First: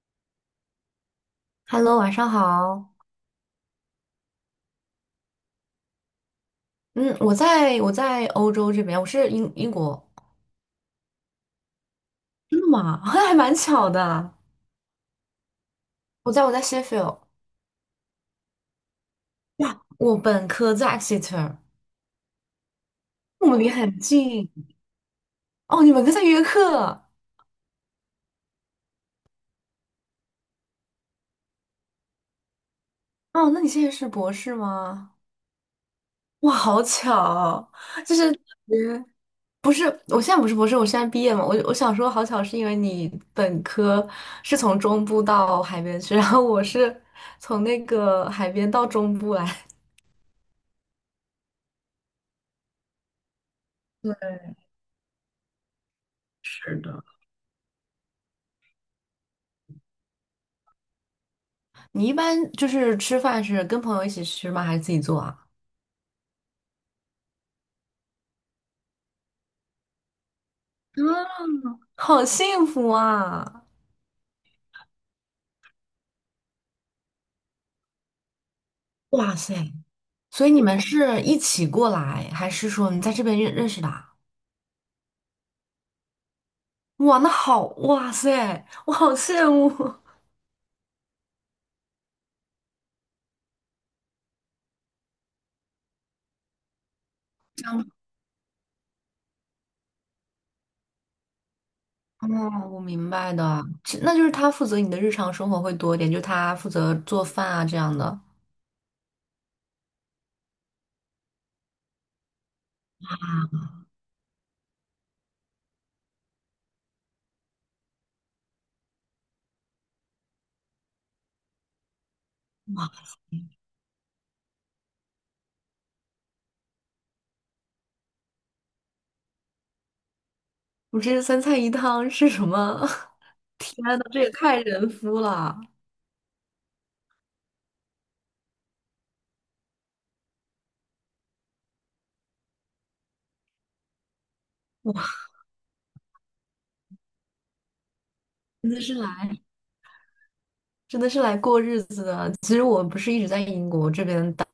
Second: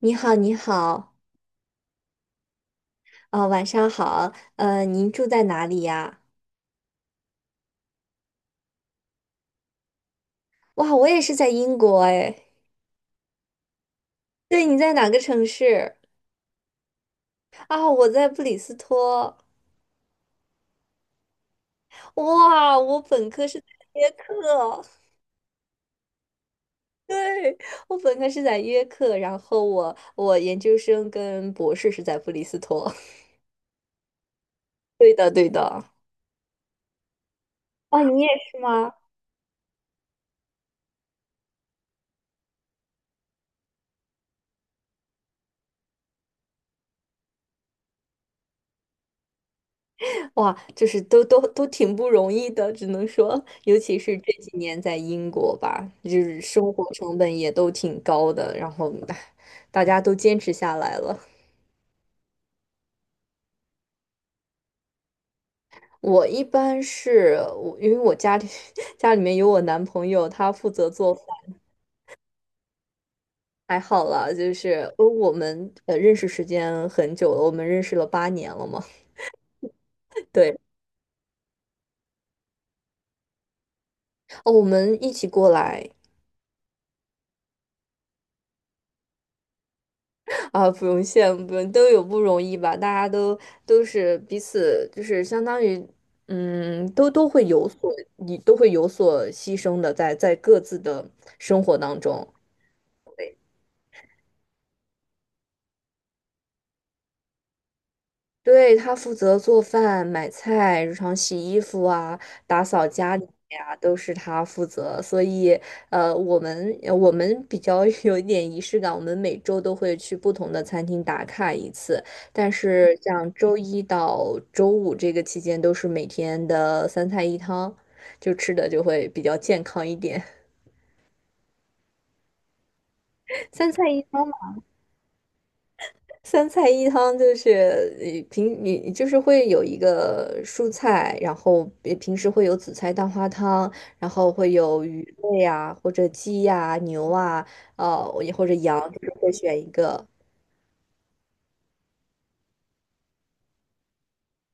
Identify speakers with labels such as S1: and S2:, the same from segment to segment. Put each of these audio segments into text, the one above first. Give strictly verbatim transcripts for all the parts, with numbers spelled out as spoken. S1: 你好，你好，
S2: Hello，晚上好。
S1: 啊，晚上好，呃，您住在哪里呀？
S2: 嗯，我在我在欧洲这边，我是英英国。
S1: 哇，我也是在英国哎。
S2: 真的吗？还蛮巧的。
S1: 对，你在哪个城市？
S2: 我在我在 Sheffield。
S1: 啊，我在布里斯托。
S2: 哇，我本科在 Exeter，
S1: 哇，我本科
S2: 我们
S1: 是在
S2: 离很
S1: 约
S2: 近。
S1: 克，
S2: 哦，你本科在约克。
S1: 对，我本科是在约克，然后我我研究生跟博士是在布里斯托。
S2: 哦，那你现在是博士
S1: 对
S2: 吗？
S1: 的，对的。
S2: 哇，好巧。
S1: 哦，
S2: 就
S1: 你也
S2: 是
S1: 是吗？
S2: 嗯不是？我现在不是博士，我现在毕业嘛。我我想说好巧，是因为你本科是从中部到海边去，然后我是从那个海边到中部来。
S1: 哇，就是都都都挺不容易的，只能说，尤其 是这
S2: 对，
S1: 几年在英国吧，就是生
S2: 是
S1: 活
S2: 的。
S1: 成本也都挺高的，然后唉大家都坚持下来了。
S2: 你一般就是吃饭是跟朋友一起吃吗？还是自己做啊？
S1: 我一般是我，因为我家里 家里面有我男朋友，他负责
S2: 嗯，
S1: 做饭，
S2: 好幸福啊！
S1: 还好啦，就是呃我们呃认识时间很久了，我们认识了八年了嘛。
S2: 哇塞，所以
S1: 对，
S2: 你们是一起过来，还是说你在这边认认识的啊。
S1: 哦，我们一起过来。
S2: 哇，那好，哇塞，我好羡慕。
S1: 啊，不用羡慕，不用，都有不容易吧？大家都都是彼此，就是相当于，嗯，都都会
S2: 这
S1: 有
S2: 样。
S1: 所，你都会有所牺牲的在，在各自的生活当中。
S2: 哦，我明白的，其那就是他负责你的日常生活会多一点，就他负责做饭啊这样的。啊，
S1: 对，他负责做饭、买菜、日常洗衣服啊、打扫家里呀、都是他负责。所以，呃，我们呃我们比较 有一点仪式感，我们每周都会去不同的餐厅打卡一次。但
S2: 哇，
S1: 是，像周一到周五这个期间，都是每天的三菜一汤，就吃的就会比较健康一点。
S2: 我这三菜一汤是什么？
S1: 三
S2: 天
S1: 菜一
S2: 呐，这
S1: 汤
S2: 也太人夫了！
S1: 三菜一汤就是呃平，你就是会有一个蔬菜，然后呃平时会有紫菜蛋花汤，然后会有鱼
S2: 哇，
S1: 类呀、或者鸡呀、牛啊，呃，也或者
S2: 真
S1: 羊，
S2: 的是
S1: 就是会
S2: 来。
S1: 选一个。
S2: 真的是来过日子的。其实我不是一直在英国这边待，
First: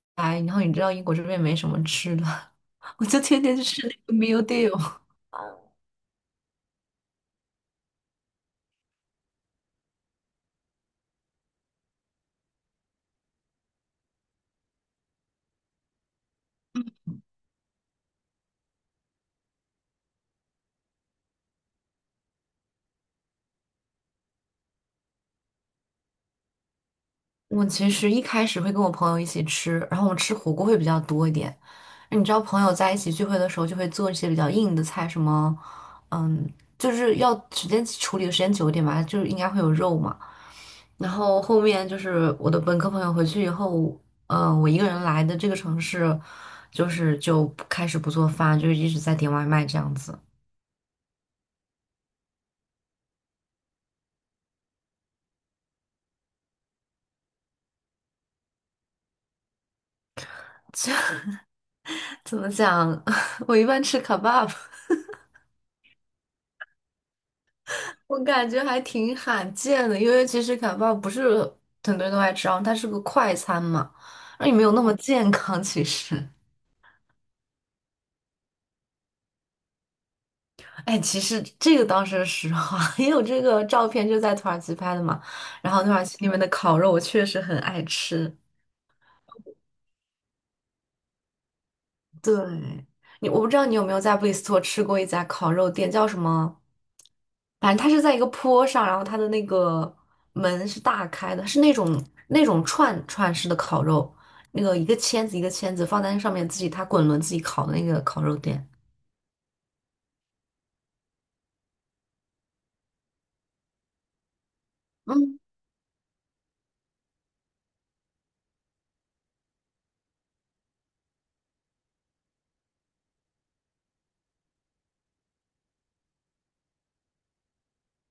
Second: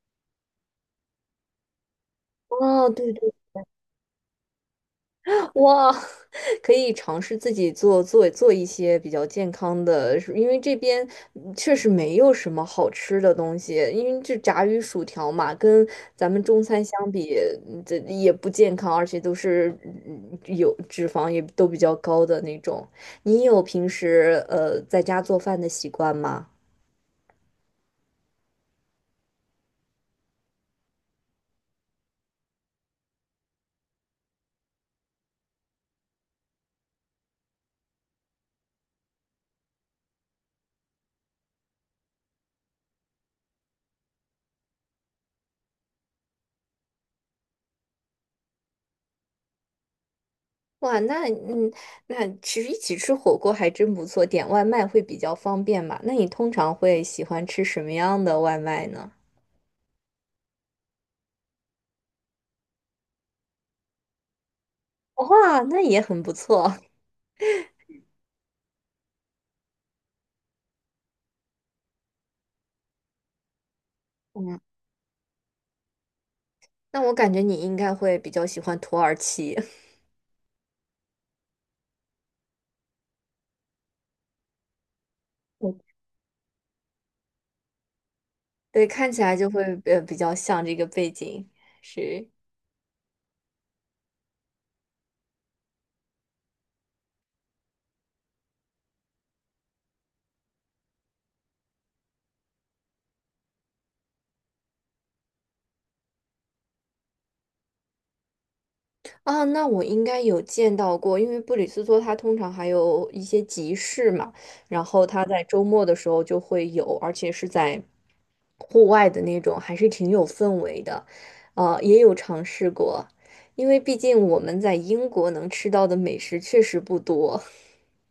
S2: 然后你知道英国这边没什么吃的，
S1: 哦，
S2: 我
S1: 对
S2: 就
S1: 对
S2: 天天去吃那个 meal deal。
S1: 哇。可以尝试自己做做做一些比较健康的，因为这边嗯确实没有什么好吃的东西，因为这炸鱼薯条嘛，跟咱们中餐相比，嗯这也不健康，而且都是嗯有脂肪也都比较高的那种。你有平时呃在家做饭的习惯吗？
S2: 我其实一开始会跟我朋友一起吃，然后我吃火锅会比较多一点。你知道朋友在一起聚会的时候就会做一些比较硬的菜，什么，嗯，就是要时间处理的时间久一点吧，就是应该会有肉嘛。然后后面就是我的本科朋友回去以后，嗯，我一个人来的这个城市，就是就不开始不做饭，就一直在点外卖这样子。
S1: 哇，那嗯，那其实一起吃火锅还真不错，点外卖会比较方便嘛。那你通常会喜欢吃什么样的外卖呢？
S2: 怎么讲？我一般吃卡巴。
S1: 哇，那也很不错。
S2: 我感觉还挺罕见的，因为其实卡巴不是很多人都爱吃，然后它是个快餐嘛，那也
S1: 嗯，
S2: 没有那么健康。其实，
S1: 那我感觉你应该会比较喜欢土耳其。
S2: 哎，其实这个当时实话，因为我这个照片就在土耳其拍的嘛，然
S1: 嗯
S2: 后土耳其那边的烤肉我确实很爱吃。
S1: 对，看起来就会呃比较像这个背景。是
S2: 对，你我不知道你有没有在布里斯托吃过一家烤肉店，叫什么？反正它是在一个坡上，然后它的那个门是大开的，是那种那种串串式的烤肉，那个一个签子一个签子放在那上面，自己它滚轮自己烤的那个烤肉店。
S1: 啊，那我应该有见到过，因为布里斯托它通常还有一些集市嘛，然后它
S2: 嗯，
S1: 在周末的时候就会有，而且是在户外的那种，还是挺有氛围的。呃，也有尝试过，因为毕竟我们在英国能吃到的美食确实不多。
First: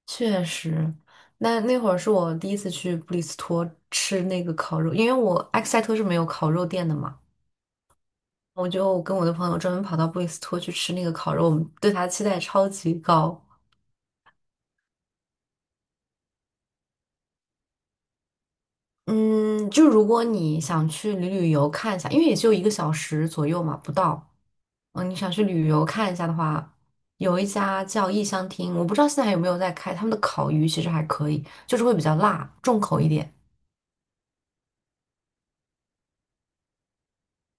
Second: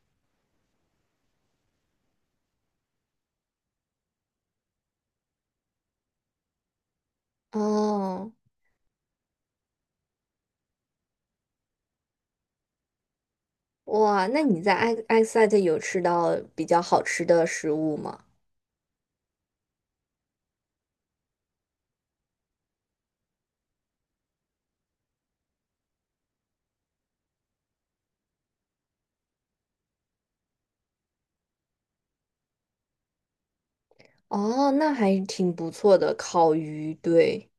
S2: 确实，那那会儿是我第一次去布里斯托吃那个烤肉，因为我埃克塞特是没有烤肉店的嘛，
S1: 哦。
S2: 我就跟我的朋友专门跑到布里斯托去吃那个烤肉，我们对它的期待超级高。
S1: 哇，那你在埃埃塞特有吃到比较好吃的食物吗？
S2: 嗯，就如果你想去旅旅游看一下，因为也就一个小时左右嘛，不到。嗯，你想去旅游看一下的话，有一家叫异乡厅，我不知道现在还有没有在开，他们的烤鱼其实还可以，就是会比较辣，重口一点。
S1: 哦，那还挺不错的，烤鱼，对。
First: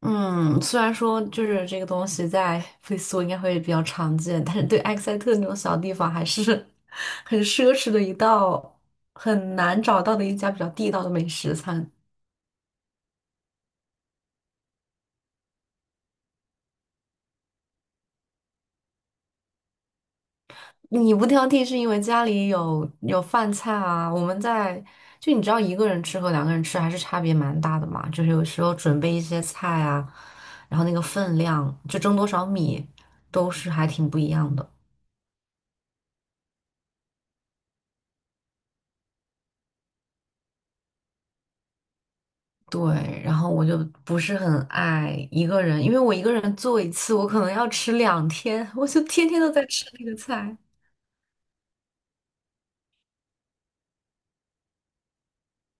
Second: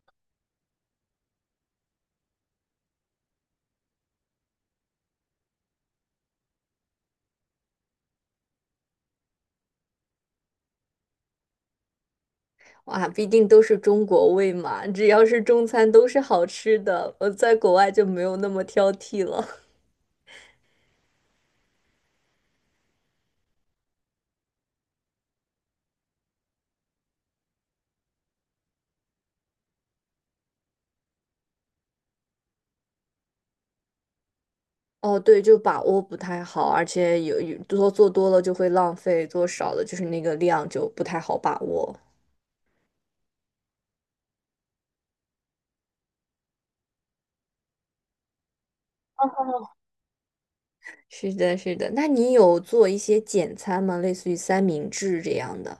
S2: 嗯，虽然说就是这个东西在菲苏应该会比较常见，但是对埃克塞特那种小地方还是 很奢侈的一道，很难找到的一家比较地道的美食餐。
S1: 哇，毕竟都是中国胃嘛，只要是中餐都是好吃的，我在国外就没有那么挑剔了。
S2: 你不挑剔是因为家里有有饭菜啊，我们在就你知道一个人吃和两个人吃还是差别蛮大的嘛，就是有时候准备一些菜啊，然后那个分量就蒸多少米都是还挺不一样的。
S1: 哦，对，就把握不太好，而且有有多做多了就会浪费，做少了就是那个量就不太好把握。
S2: 对，然后我就不是很爱一个人，因为我一个人做一次，我可能要吃两天，我就天天都在吃那个菜。
S1: 是的，是的，那你有做一些简餐吗？类似于三明治这样的？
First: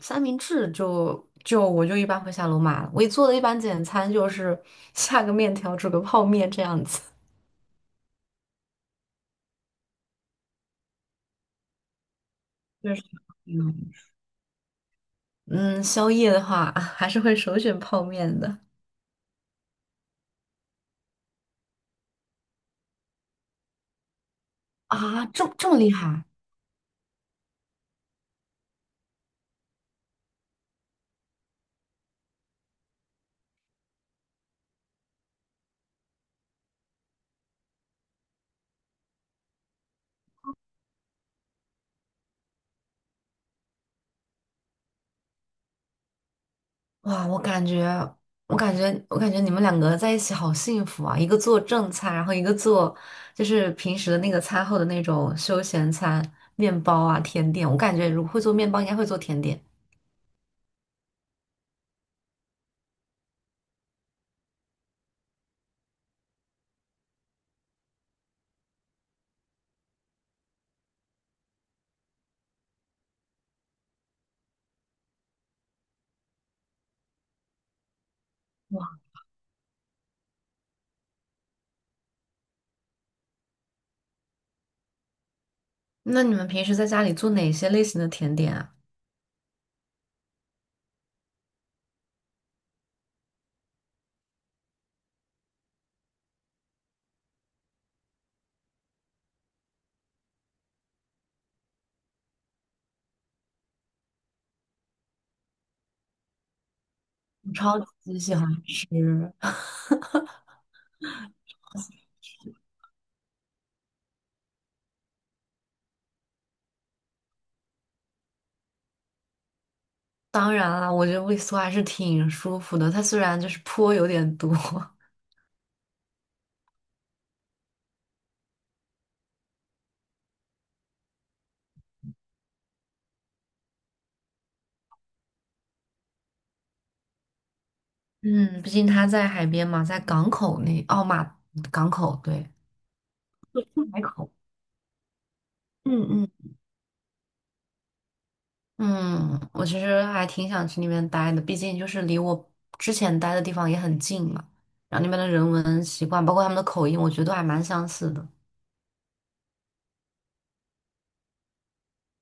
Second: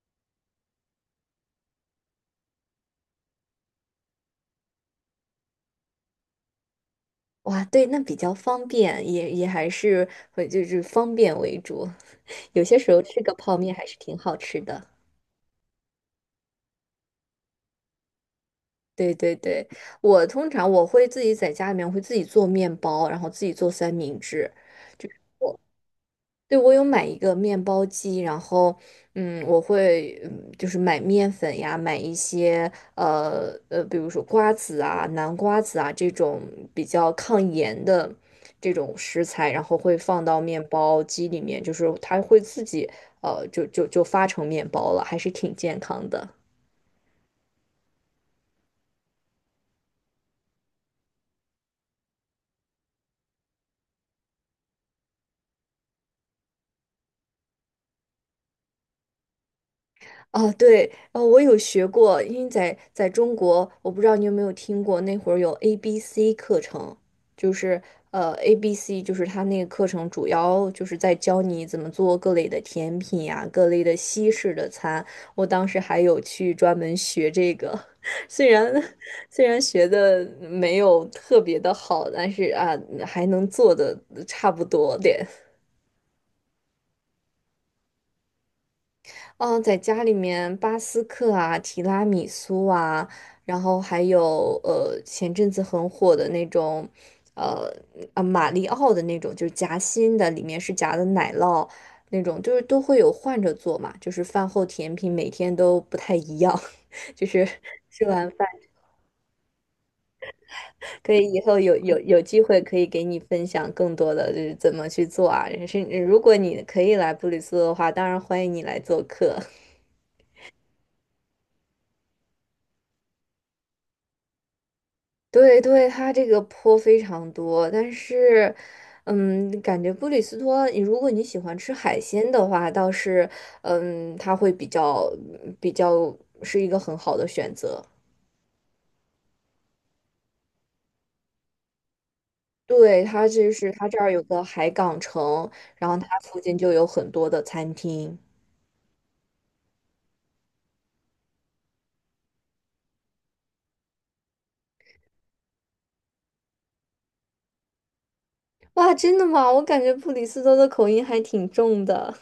S2: 三明治就就我就一般会下楼买了，我做的一般简餐就是 下个面条，煮个泡面这样子。
S1: 哇，对，那比较方便，也也还是会就是方便为主。有些时
S2: 确
S1: 候
S2: 实，
S1: 吃个泡面还
S2: 嗯
S1: 是挺好吃的。
S2: 嗯，宵夜的话 还是会首选泡面的。
S1: 对对对，我通常我会自己在家里面会自己做面包，然后自己做三明治。
S2: 啊，这么这么厉害？
S1: 对，我有买一个面包机，然后，嗯，我会，嗯，就是买面粉呀，买一些，呃呃，比如说瓜子啊、南瓜子啊这种比较抗炎的这种食材，然后会放到面包机里面，就是它会自己，呃，就就就发成面包了，还是挺健康的。
S2: 哇，我感觉，我感觉，我感觉你们两个在一起好幸福啊！一个做正餐，然后一个做就是平时的那个餐后的那种休闲餐，面包啊、甜点。我感觉如果会做面包，应该会做甜点。
S1: 哦，对，哦，我有学过，因为在在中国，我不知道你有没有听过，那会儿有 A B C 课程，就是呃 A B C，就是它那个课程主要就是在教你怎么做各类的甜品呀、各类的西式的餐。我当时还有去专门学这个，虽然虽然学的没有特别的好，但是啊，还能做的差不多点。
S2: 那你们平时在家里做哪些类型的甜点啊？
S1: 嗯，在家里面，巴斯克啊、提拉米苏啊，然后还有呃，前阵子很火的那种，呃啊，马里奥的那种，就是夹心的，里面是夹的奶酪那种，就是都会有换着做嘛，就是饭后甜品每天都不太一样。就是
S2: 我超
S1: 吃
S2: 级
S1: 完
S2: 喜
S1: 饭
S2: 欢吃。
S1: 可以以后有有有机会可以给你分享更多的就是怎么去做啊，是如果你可以来布里斯托的话，当然欢迎你来做客。
S2: 当然啦，我觉得味素还是挺舒服的，它虽然就是 坡有点多。
S1: 对对，它这个坡非常多，但是，嗯，感觉布里斯托，你如果你喜欢吃海鲜的话，倒是，嗯，它会比较比较是一个很好的选择。
S2: 嗯，毕竟他在海边嘛，在港口那，哦马港口，对，
S1: 对，它就是它这
S2: 海
S1: 儿有
S2: 口。
S1: 个海港城，然后
S2: 嗯
S1: 它
S2: 嗯
S1: 附近就有很多的餐厅。
S2: 嗯，我其实还挺想去那边待的，毕竟就是离我之前待的地方也很近嘛。然后那边的人文习惯，包括他们的口音，我觉得都还蛮相似的。
S1: 哇，真的吗？我感觉布里斯托的口音还挺重的。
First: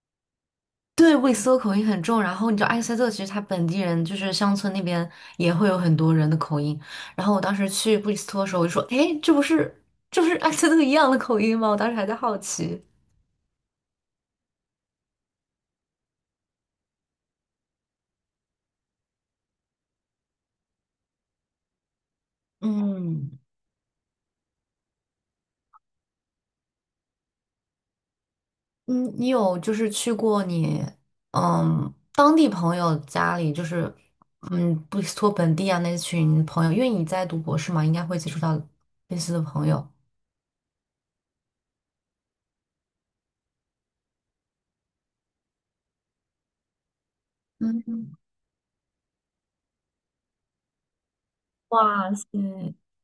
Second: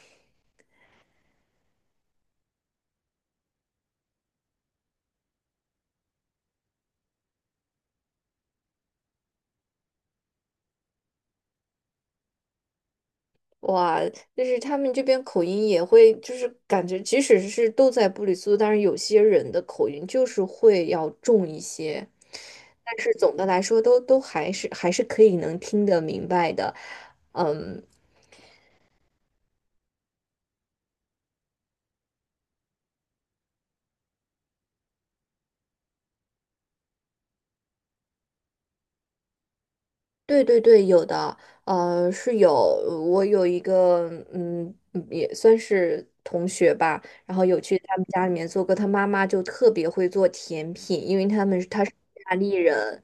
S2: 对，布里斯托口音很重。然后你知道埃塞特其实他本地人就是乡村那边也会有很多人的口音。然后我当时去布里斯托的时候，我就说：“诶，这不是这不是埃塞特一样的口音吗？”我当时还在好奇。
S1: 哇，就是他们这边口音也会，就是感觉即使是都在布里斯托，但是有些人的口音就是会要重一些，但是总
S2: 嗯。
S1: 的来说都都还是还是可以能听得明白的。嗯，
S2: 嗯，你有就是去过你嗯当地朋友家里，就是嗯布里斯托本地啊那群朋友，因为你在读博士嘛，应该会接触到类似的朋友。
S1: 对对对，有的，呃，是有，我有一个，嗯，也算是同学吧，然后有去他
S2: 嗯，
S1: 们家里面做过，他妈妈就特别会做甜品，因为他们他是
S2: 哇
S1: 意
S2: 塞，
S1: 大利人。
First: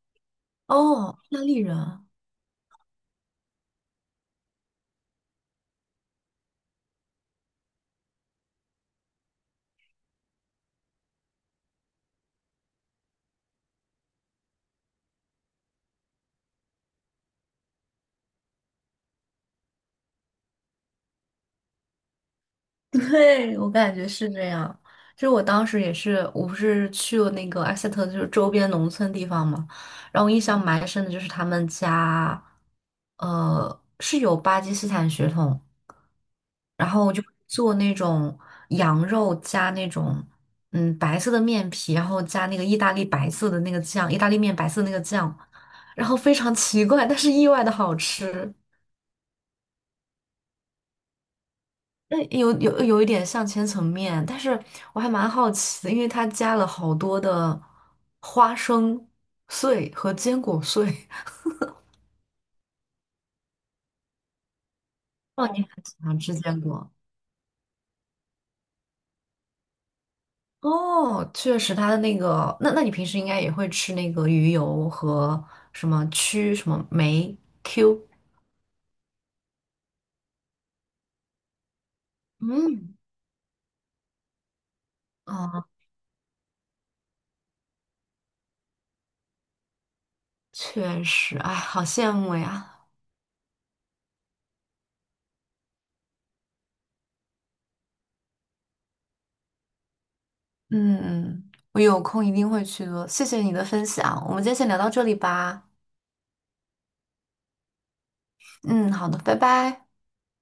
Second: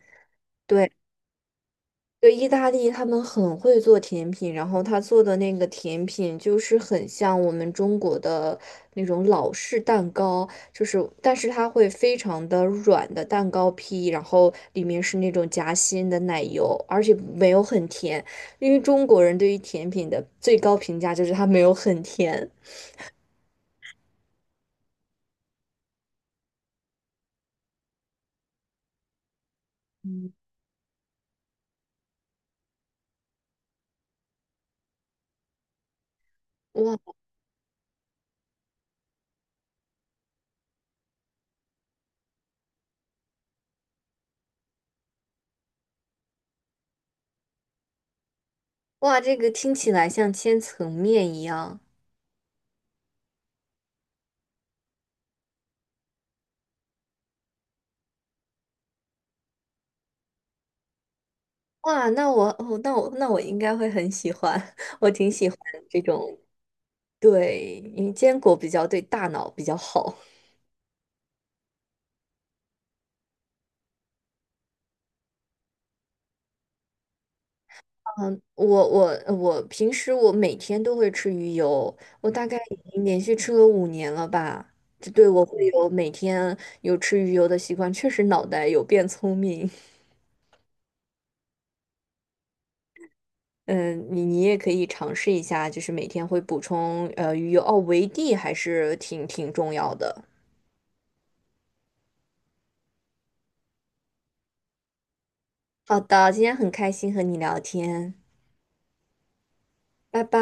S1: 对。
S2: 哦，意大利人，
S1: 对，意大利他们很会做甜品，然后他做的那个甜品就是很像我们中国的那种老式蛋糕，就是但是它会非常的软的蛋糕坯，然后里面是那种夹心的奶油，而且没有很甜，因为中国人对于甜品的最高评价就是它没有很甜。
S2: 对，我感觉是这样。就是我当时也是，我不是去了那个埃塞特，就是周边农村地方嘛，然后我印象蛮深的就是他们家，呃，是有巴基斯坦血统。然
S1: 哇
S2: 后我就做那种羊肉加那种嗯白色的面皮，然后加那个意大利白色的那个酱，意大利面白色的那个酱，然后非常奇怪，但是意外的好吃。
S1: 哇，这个听起来像千层面一样。
S2: 那有有有一点像千层面，但是我还蛮好奇的，因为它加了好多的花生碎和坚果碎。
S1: 哇，那我哦，那我那我应该会很喜欢，我挺
S2: 哦，
S1: 喜欢
S2: 你很喜
S1: 这
S2: 欢吃
S1: 种。
S2: 坚果。
S1: 对，因为坚果比较对大脑比较好。
S2: 哦，确实，他的那个，那那你平时应该也会吃那个鱼油和什么曲什么酶 Q，
S1: 嗯，我我我平时我每天都会吃鱼油，我大概已
S2: 嗯
S1: 经连续吃了五年了吧。这对我会
S2: 啊，
S1: 有每天有吃鱼油的习惯，确实脑袋有变聪明。
S2: 确实，哎，好羡慕呀，
S1: 嗯，你你也可以尝试一下，就是每天会补充呃鱼油哦，维 D 还是挺挺重要的。
S2: 嗯，嗯我有空一定会去做，谢谢你的分享，我们今天先聊到这里吧，
S1: 好的，今天很开心和你聊天，
S2: 嗯，好的，拜拜。
S1: 拜拜。